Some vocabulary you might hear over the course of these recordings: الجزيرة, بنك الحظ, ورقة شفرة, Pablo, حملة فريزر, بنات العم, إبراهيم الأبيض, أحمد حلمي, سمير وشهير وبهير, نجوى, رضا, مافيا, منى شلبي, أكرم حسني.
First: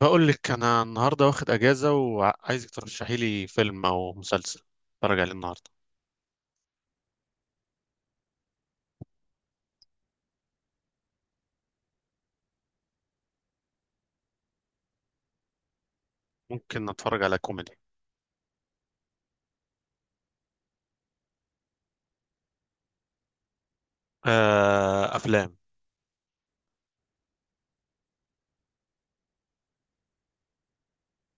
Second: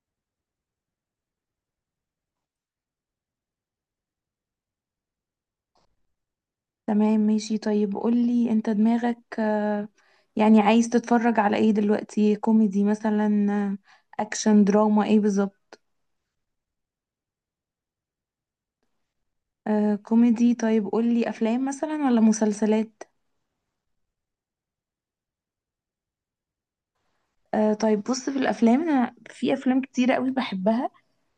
بقول لك انا النهارده واخد اجازه وعايزك ترشحي لي فيلم او مسلسل اتفرج عليه النهارده. تمام ماشي طيب قولي انت دماغك يعني عايز تتفرج على ايه دلوقتي؟ كوميدي مثلا؟ اكشن دراما ايه بالظبط؟ ممكن اتفرج على كوميدي. آه كوميدي. طيب قولي افلام مثلا ولا مسلسلات؟ آه، افلام. آه طيب. بص في الافلام، انا في افلام كتيرة قوي بحبها.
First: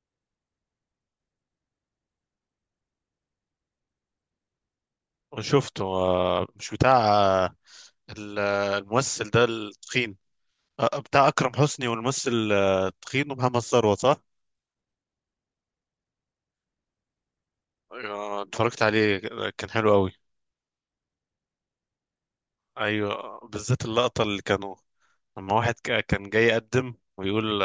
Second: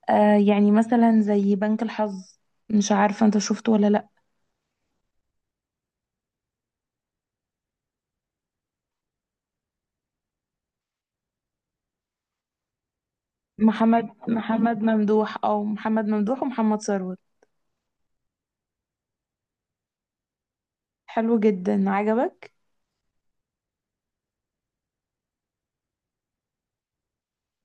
يعني مثلا زي بنك الحظ. مش عارفة انت شفته ولا لا؟ شفته، آه، مش بتاع آه الممثل ده التخين، بتاع اكرم حسني، والممثل، التخين، ومحمد ثروت، محمد صح؟ محمد ممدوح او محمد ممدوح ومحمد ثروت. آه، اتفرجت عليه، كان حلو قوي. حلو جدا، عجبك؟ ايوه، بالذات اللقطه اللي كانوا، لما واحد كان جاي يقدم ويقول،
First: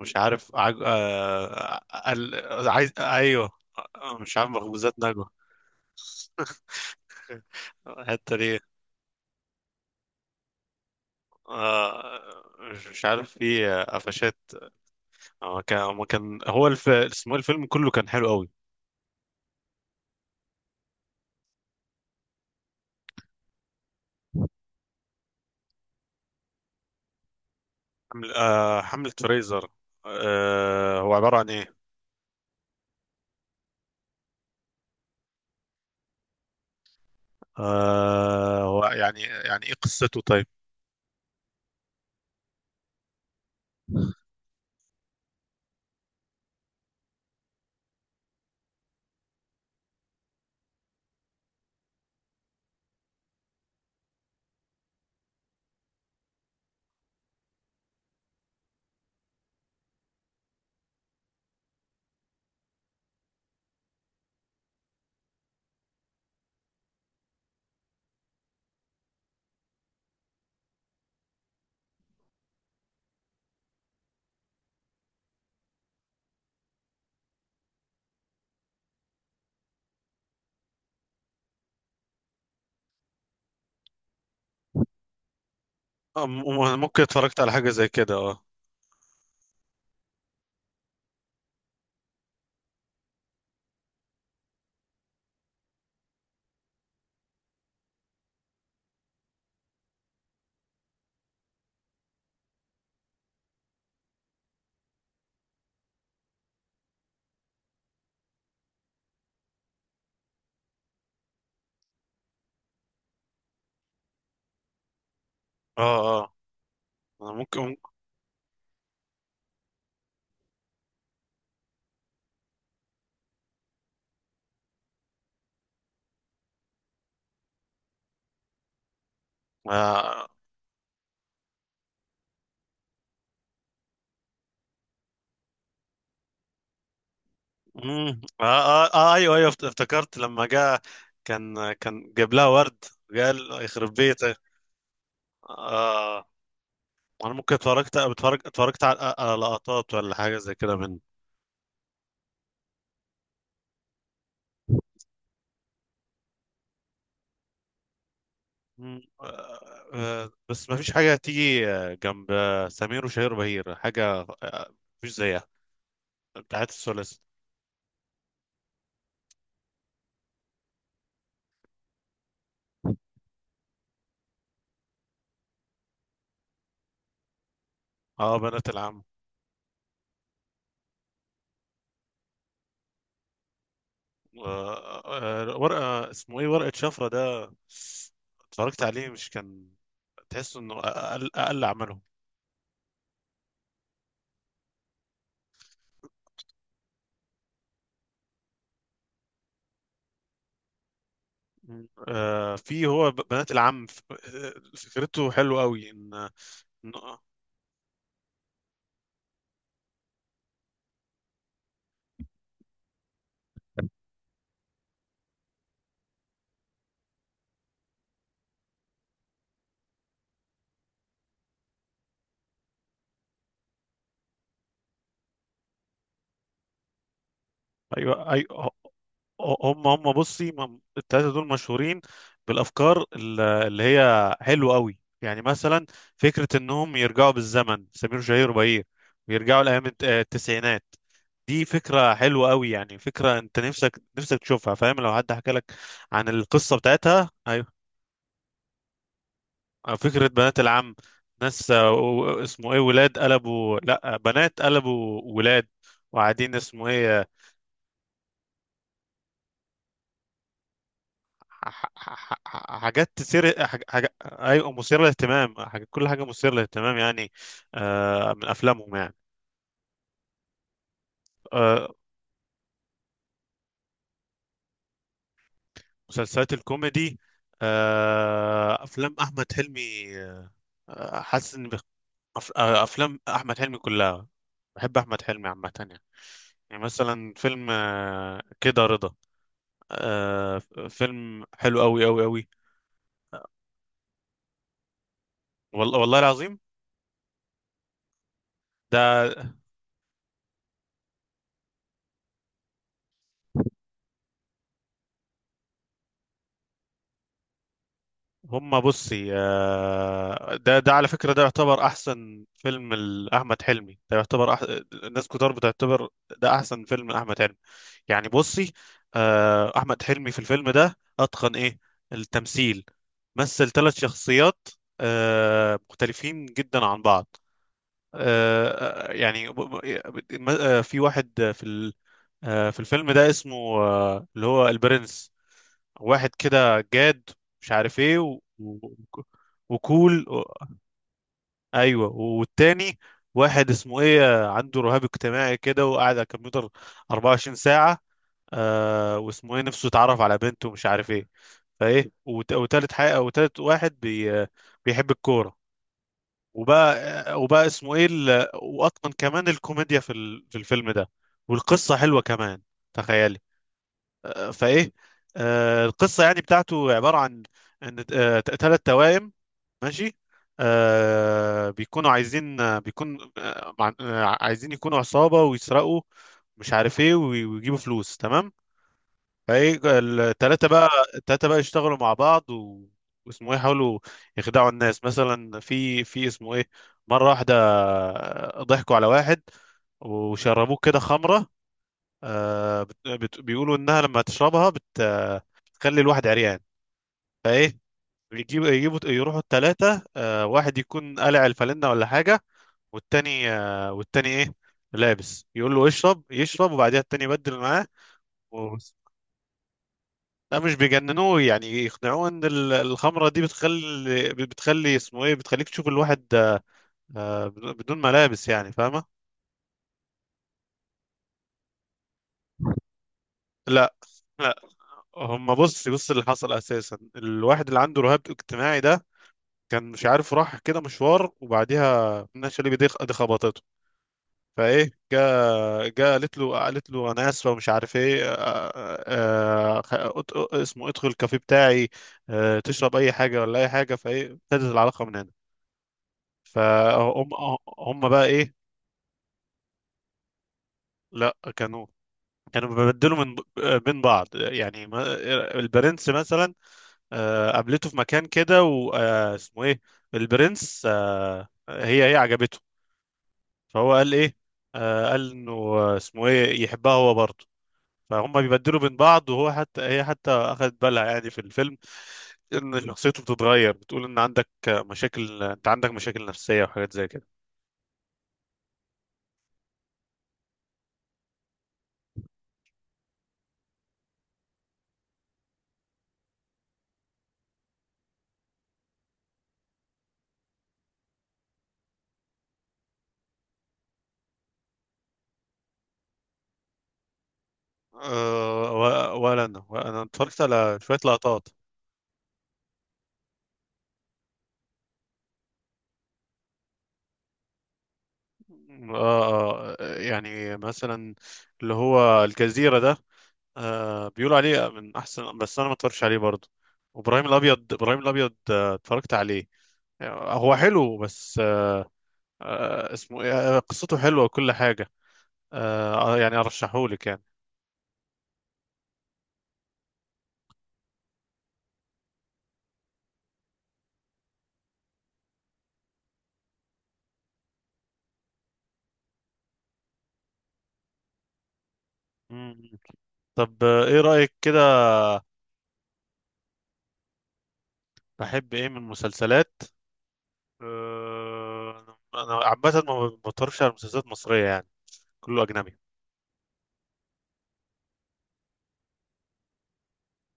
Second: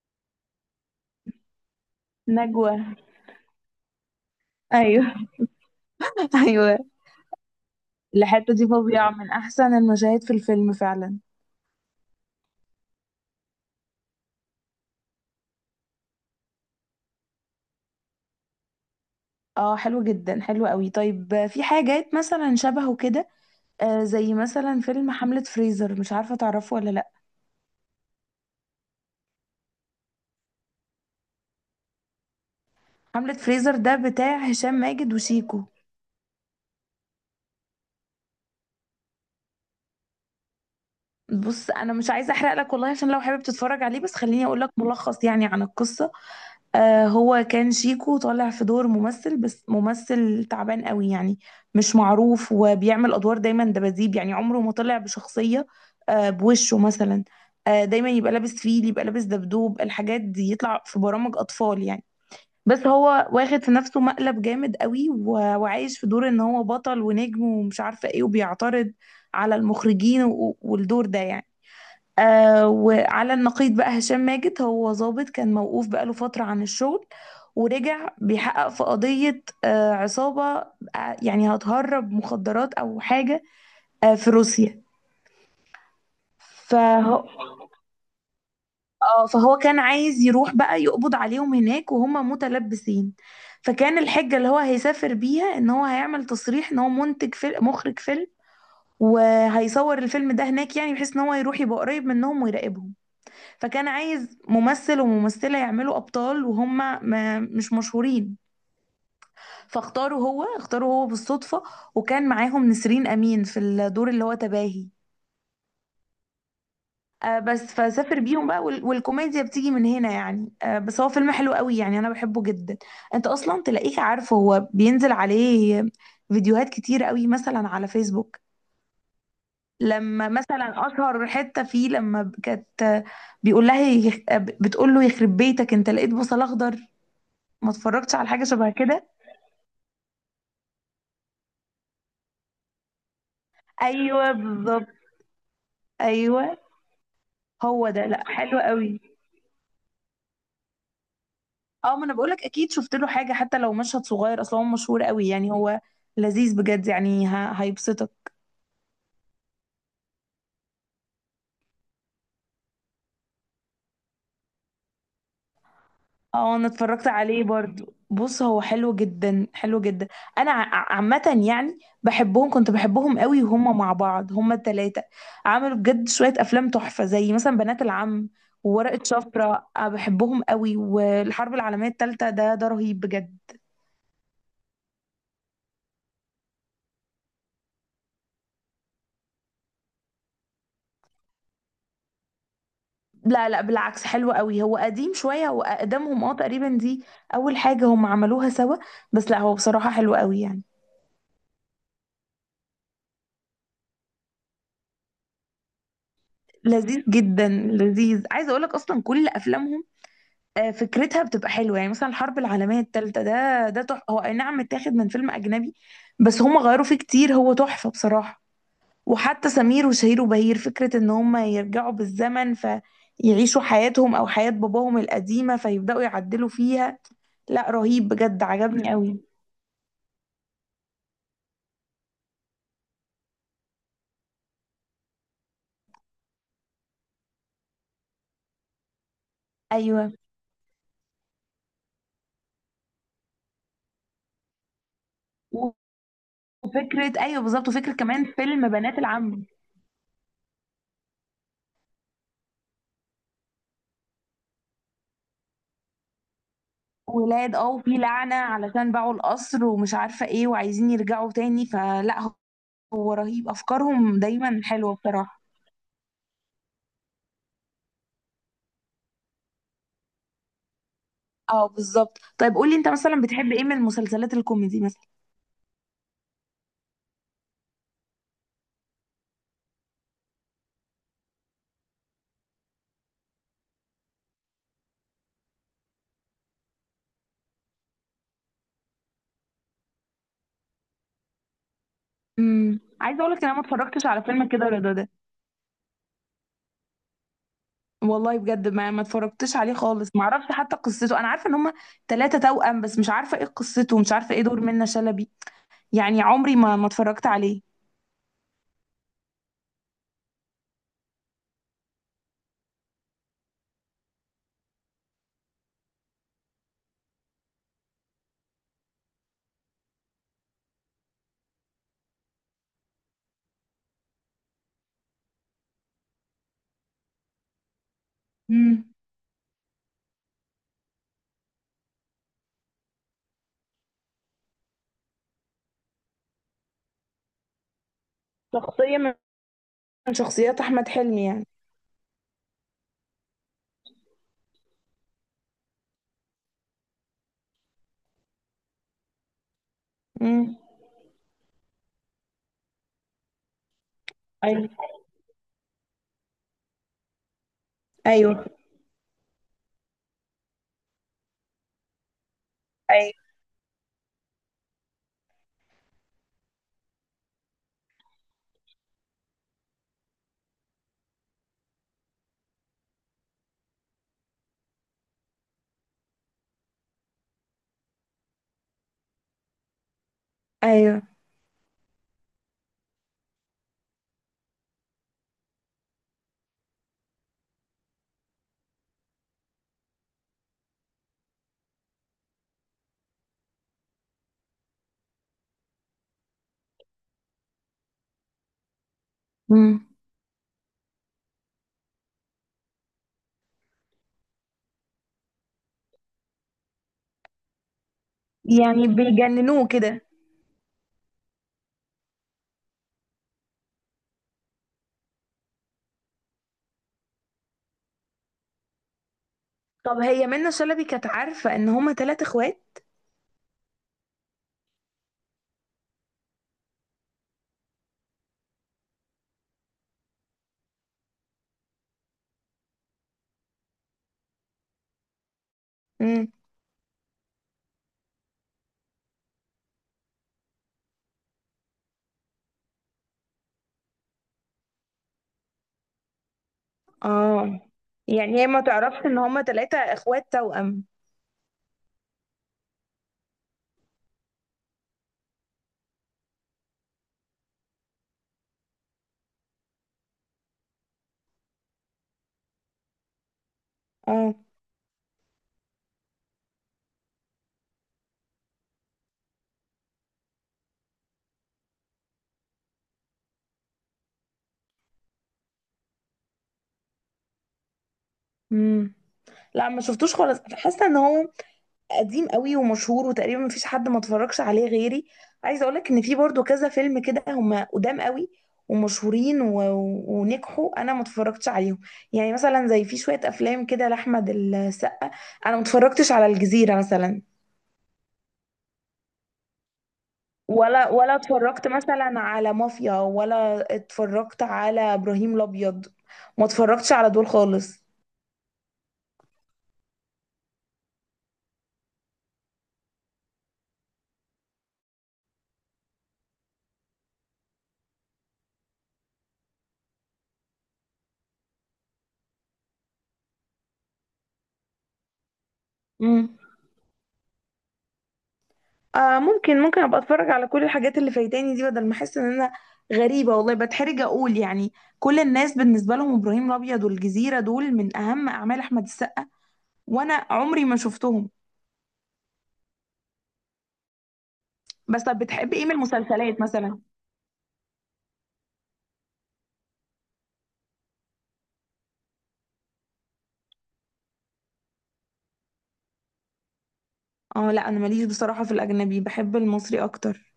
مش عارف نجوى. عايز، ايوه. آه، مش عارف، مخبوزات نجوى. ايوه. ايوه. الحته الحتة دي. دي فظيعة، من أحسن المشاهد في الفيلم فعلا. آه... مش عارف، في قفشات. هو كان اسمه إيه، الفيلم كله كان حلو قوي. اه حلو جدا، حلو قوي. طيب، في حاجات مثلا شبهه كده. زي مثلا فيلم حملة فريزر، مش عارفة تعرفه ولا لأ؟ حملة فريزر. هو عبارة عن ايه؟ حملة فريزر ده بتاع هشام ماجد وشيكو. هو يعني، يعني ايه قصته، طيب؟ بص، أنا مش عايزة أحرق لك والله، عشان لو حابب تتفرج عليه. بس خليني أقول لك ملخص يعني عن القصة. هو كان شيكو طالع في دور ممثل، بس ممثل تعبان قوي يعني. مش معروف، وبيعمل ادوار دايما دباديب، يعني عمره ما طلع بشخصية. بوشه مثلا. دايما يبقى لابس فيل، يبقى لابس دبدوب، الحاجات دي يطلع في برامج اطفال يعني. بس هو واخد في نفسه مقلب جامد قوي، وعايش في دور ان هو بطل ونجم ومش عارفة ايه، وبيعترض على المخرجين والدور ده يعني. وعلى النقيض بقى، هشام ماجد هو ظابط كان موقوف بقاله فترة عن الشغل، ورجع بيحقق في قضية عصابة، يعني هتهرب مخدرات أو حاجة، في روسيا. آه، ممكن فهو اتفرجت على حاجة زي كده، اه. فهو كان عايز يروح بقى يقبض عليهم هناك وهم متلبسين. فكان الحجة اللي هو هيسافر بيها، إن هو هيعمل تصريح إن هو منتج فيلم، مخرج فيلم، وهيصور الفيلم ده هناك، يعني بحيث ان هو يروح يبقى قريب منهم ويراقبهم. فكان عايز ممثل وممثلة يعملوا أبطال، وهم ما مش مشهورين. فاختاره هو بالصدفة. وكان معاهم نسرين أمين في الدور اللي هو تباهي. اه، اه، بس ممكن. فسافر بيهم بقى، والكوميديا بتيجي من هنا يعني. بس هو فيلم حلو قوي، يعني أنا بحبه جدا. أنت أصلا تلاقيك عارفه، هو بينزل عليه فيديوهات كتير قوي مثلا على فيسبوك. لما مثلا أشهر حتة فيه، لما كانت، بيقول لها بتقول له: يخرب بيتك أنت، لقيت بصل أخضر؟ ما اتفرجتش على حاجة شبه كده؟ ايوه، ايوه، افتكرت لما جاء، كان جاب لها ورد، قال يخرب أيوه بيتك. بالظبط. آه. أيوه. انا ممكن هو ده، لا، حلو اتفرجت قوي. على لقطات ولا حاجه زي كده من. اه، ما انا بقولك اكيد شفت له حاجه، حتى لو مشهد صغير. اصلا هو مشهور قوي يعني، هو لذيذ بجد يعني، هيبسطك. مم. بس ما فيش حاجه تيجي جنب سمير وشهير وبهير، حاجه مفيش زيها، اه، انا بتاعت اتفرجت الثلاثي. عليه برضو. بص هو حلو جدا، حلو جدا. انا عامه، يعني بحبهم، كنت بحبهم قوي وهم مع بعض، هم التلاتة عملوا بجد شويه افلام تحفه، زي مثلا بنات العم، اه، بنات وورقه العم. شفره. بحبهم قوي. والحرب العالميه التالتة ده رهيب بجد. آه، ورقه، اسمه ايه، ورقه شفره ده. اتفرجت عليه، مش كان، تحس انه اقل عملهم. لا، لا، بالعكس، حلو قوي. هو قديم شوية، هو أقدمهم تقريبا. دي أول حاجة هم عملوها سوا. بس لا، هو بصراحة حلو قوي يعني. في هو بنات العم، فكرته حلوه قوي ان. لذيذ إن- جدا، لذيذ. عايزة أقولك أصلا كل أفلامهم فكرتها بتبقى حلوة يعني. مثلا الحرب العالمية التالتة ده تحفة، هو أي نعم متاخد من فيلم أجنبي، بس هم غيروا فيه كتير. هو تحفة بصراحة. وحتى سمير وشهير وبهير، فكرة إن هم يرجعوا بالزمن فيعيشوا حياتهم أو حياة باباهم القديمة، فيبدأوا يعدلوا فيها. لا، رهيب ايوه، بجد، ايوه. عجبني قوي. هم بصي، التلاتة دول مشهورين بالافكار، اللي هي حلوه قوي، يعني مثلا فكره انهم يرجعوا بالزمن، سمير وشهير وبهير، ويرجعوا لايام أيوة التسعينات. دي فكره حلوه قوي، يعني فكره انت نفسك تشوفها، فاهم، لو حد حكى لك عن القصه بتاعتها. أيوه بالظبط، وفكرة كمان فيلم بنات العم. آه، فكرة بنات العم. ناس، اسمه ايه، ولاد قلبوا، لا بنات قلبوا ولاد، وقاعدين اسمه ايه. ولاد، وفي لعنة علشان باعوا القصر ومش عارفة ايه وعايزين يرجعوا تاني، فلا. حاجات هو رهيب، تثير أفكارهم دايما ايوه، حلوة مثيرة بصراحة. للاهتمام، كل حاجة مثيرة للاهتمام يعني. آه، من افلامهم يعني. اه آه، بالظبط. طيب قولي انت مثلا، بتحب ايه من المسلسلات الكوميدي مثلا؟ مسلسلات الكوميدي، آه، افلام احمد حلمي. آه، حاسس ان بخ- أف... آه، افلام احمد حلمي كلها، بحب احمد حلمي عامة يعني. يعني مثلا فيلم كده رضا. آه، فيلم حلو قوي قوي قوي. عايزه اقولك ان انا ما اتفرجتش على فيلم كده رضا ده. والله، والله العظيم. والله بجد، ما ده، اتفرجتش عليه خالص، ما اعرفش حتى قصته. انا عارفه ان هما ثلاثه توأم، بس مش عارفه ايه قصته، ومش عارفه ايه دور منة شلبي. يعني عمري ما اتفرجت عليه. هما بصي، آه، ده على فكرة، ده يعتبر أحسن فيلم لأحمد حلمي، الناس كتار بتعتبر ده أحسن فيلم لأحمد حلمي. يعني بصي، آه، أحمد حلمي في الفيلم ده أتقن إيه، التمثيل، مثل ثلاث شخصيات، آه، مختلفين جدا عن بعض. آه امم في واحد في الفيلم ده اسمه، اللي هو البرنس، واحد كده جاد، مش عارف ايه شخصية من وكول شخصيات احمد حلمي يعني. ايوه، والتاني واحد اسمه ايه، عنده رهاب اجتماعي كده، وقاعد على الكمبيوتر 24 ساعة. آه، واسمه ايه، نفسه يتعرف على امم بنته ومش عارف ايه. فايه وتالت حاجة، وتالت واحد بي... آه، ايوه، بيحب الكورة. وبقى، وبقى اسمه ايه ايوه، واتقن كمان الكوميديا في الفيلم ده. والقصة حلوة كمان، ايوه، تخيل. فايه القصه يعني بتاعته عباره عن ان ثلاث توائم، ماشي، آه، بيكونوا عايزين، آه، بيكون آه مع- آه، عايزين يكونوا عصابه ويسرقوا، مش عارف ايه، ويجيبوا فلوس، تمام. فايه الثلاثه بقى، ايوه الثلاثه بقى يشتغلوا مع بعض واسمه ايه، يحاولوا يخدعوا الناس، مثلا في اسمه ايه، مره واحده، آه، ضحكوا على واحد، وشربوه كده خمره. آه، بيقولوا انها لما تشربها بت... آه، بتخلي الواحد عريان. فايه يجيبوا يروحوا امم الثلاثه، آه، واحد يكون قلع الفالنة ولا حاجه، والتاني ايه، لابس، يقول له اشرب، يشرب، وبعدها التاني يبدل معاه و... يعني بيجننوه كده؟ لا، مش بيجننوه، يعني يقنعوه ان الخمره دي بتخلي اسمه ايه، بتخليك تشوف الواحد، آه، بدون ملابس، يعني، فاهمه؟ طب هي منة شلبي كانت عارفة ان هما تلات اخوات؟ لا، لا، هم بص، اللي حصل اساسا الواحد اللي عنده رهاب اجتماعي ده، كان مش عارف، راح كده مشوار، وبعديها منى شلبي دي، خبطته. فايه، جا امم قالت له انا اسفه، ومش عارف ايه، اسمه ادخل الكافيه بتاعي، آه، تشرب اي حاجه ولا اي حاجه. فايه ابتدت العلاقه من هنا. فهم، اه، هم بقى يعني هي ايه. ما تعرفش ان هما تلاتة اخوات توأم؟ لا، كانوا بيبدلوا من بين بعض، يعني البرنس مثلا، آه، قابلته في مكان كده واسمه ايه، البرنس، آه، هي عجبته، فهو قال اه. ايه، آه، قال انه اسمه ايه، يحبها هو برضه. فهم بيبدلوا بين بعض، وهو حتى، هي حتى اخذت بالها يعني في الفيلم، ان شخصيته بتتغير، بتقول ان عندك مشاكل، انت عندك مشاكل نفسية وحاجات زي كده. امم لا، ما شفتوش خالص. حاسة ان هو قديم قوي ومشهور، وتقريبا مفيش حد ما اتفرجش عليه غيري. عايزه اقولك ان في برضو كذا فيلم كده، هم قدام قوي، ومشهورين ونجحوا. انا ما اتفرجتش عليهم. يعني مثلا زي في شويه افلام كده لاحمد السقا. انا ما اتفرجتش على الجزيره مثلا، أه، ولا انا اتفرجت على ولا شوية ولا لقطات. اتفرجت مثلا على مافيا، ولا اتفرجت على ابراهيم الابيض. ما اتفرجتش على دول خالص. أه، يعني مثلا اللي هو الجزيرة ده، أه، بيقولوا عليه من احسن، بس انا ما اتفرجش عليه برضه. وابراهيم الابيض، ابراهيم الابيض آه، اتفرجت عليه، آه، هو حلو. بس آه، اسمه إيه؟ آه، قصته حلوة وكل حاجة. آه، يعني أرشحهولك يعني. ممكن ابقى اتفرج على كل الحاجات اللي فايتاني دي، بدل ما احس ان انا غريبه والله. بتحرج اقول يعني، كل الناس بالنسبه لهم ابراهيم الابيض والجزيره دول من اهم اعمال احمد السقا، وانا عمري ما شفتهم. مم. طب، آه، إيه رأيك كده؟ بس طب بتحب ايه من المسلسلات مثلا؟ بحب إيه من المسلسلات؟ آه، أنا عامة ما بتفرجش على مسلسلات مصرية يعني، كله أجنبي. اه لا، انا ماليش بصراحه في الاجنبي، بحب المصري اكتر.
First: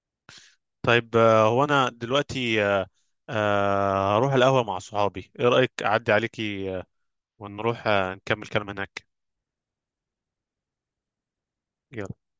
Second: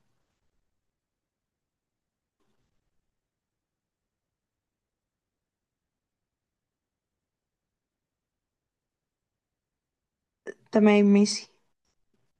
طيب، آه، هو أنا دلوقتي هروح القهوة مع صحابي، إيه رأيك أعدي عليكي، آه، ونروح آه، نكمل كلام هناك. تمام ماشي. يلا.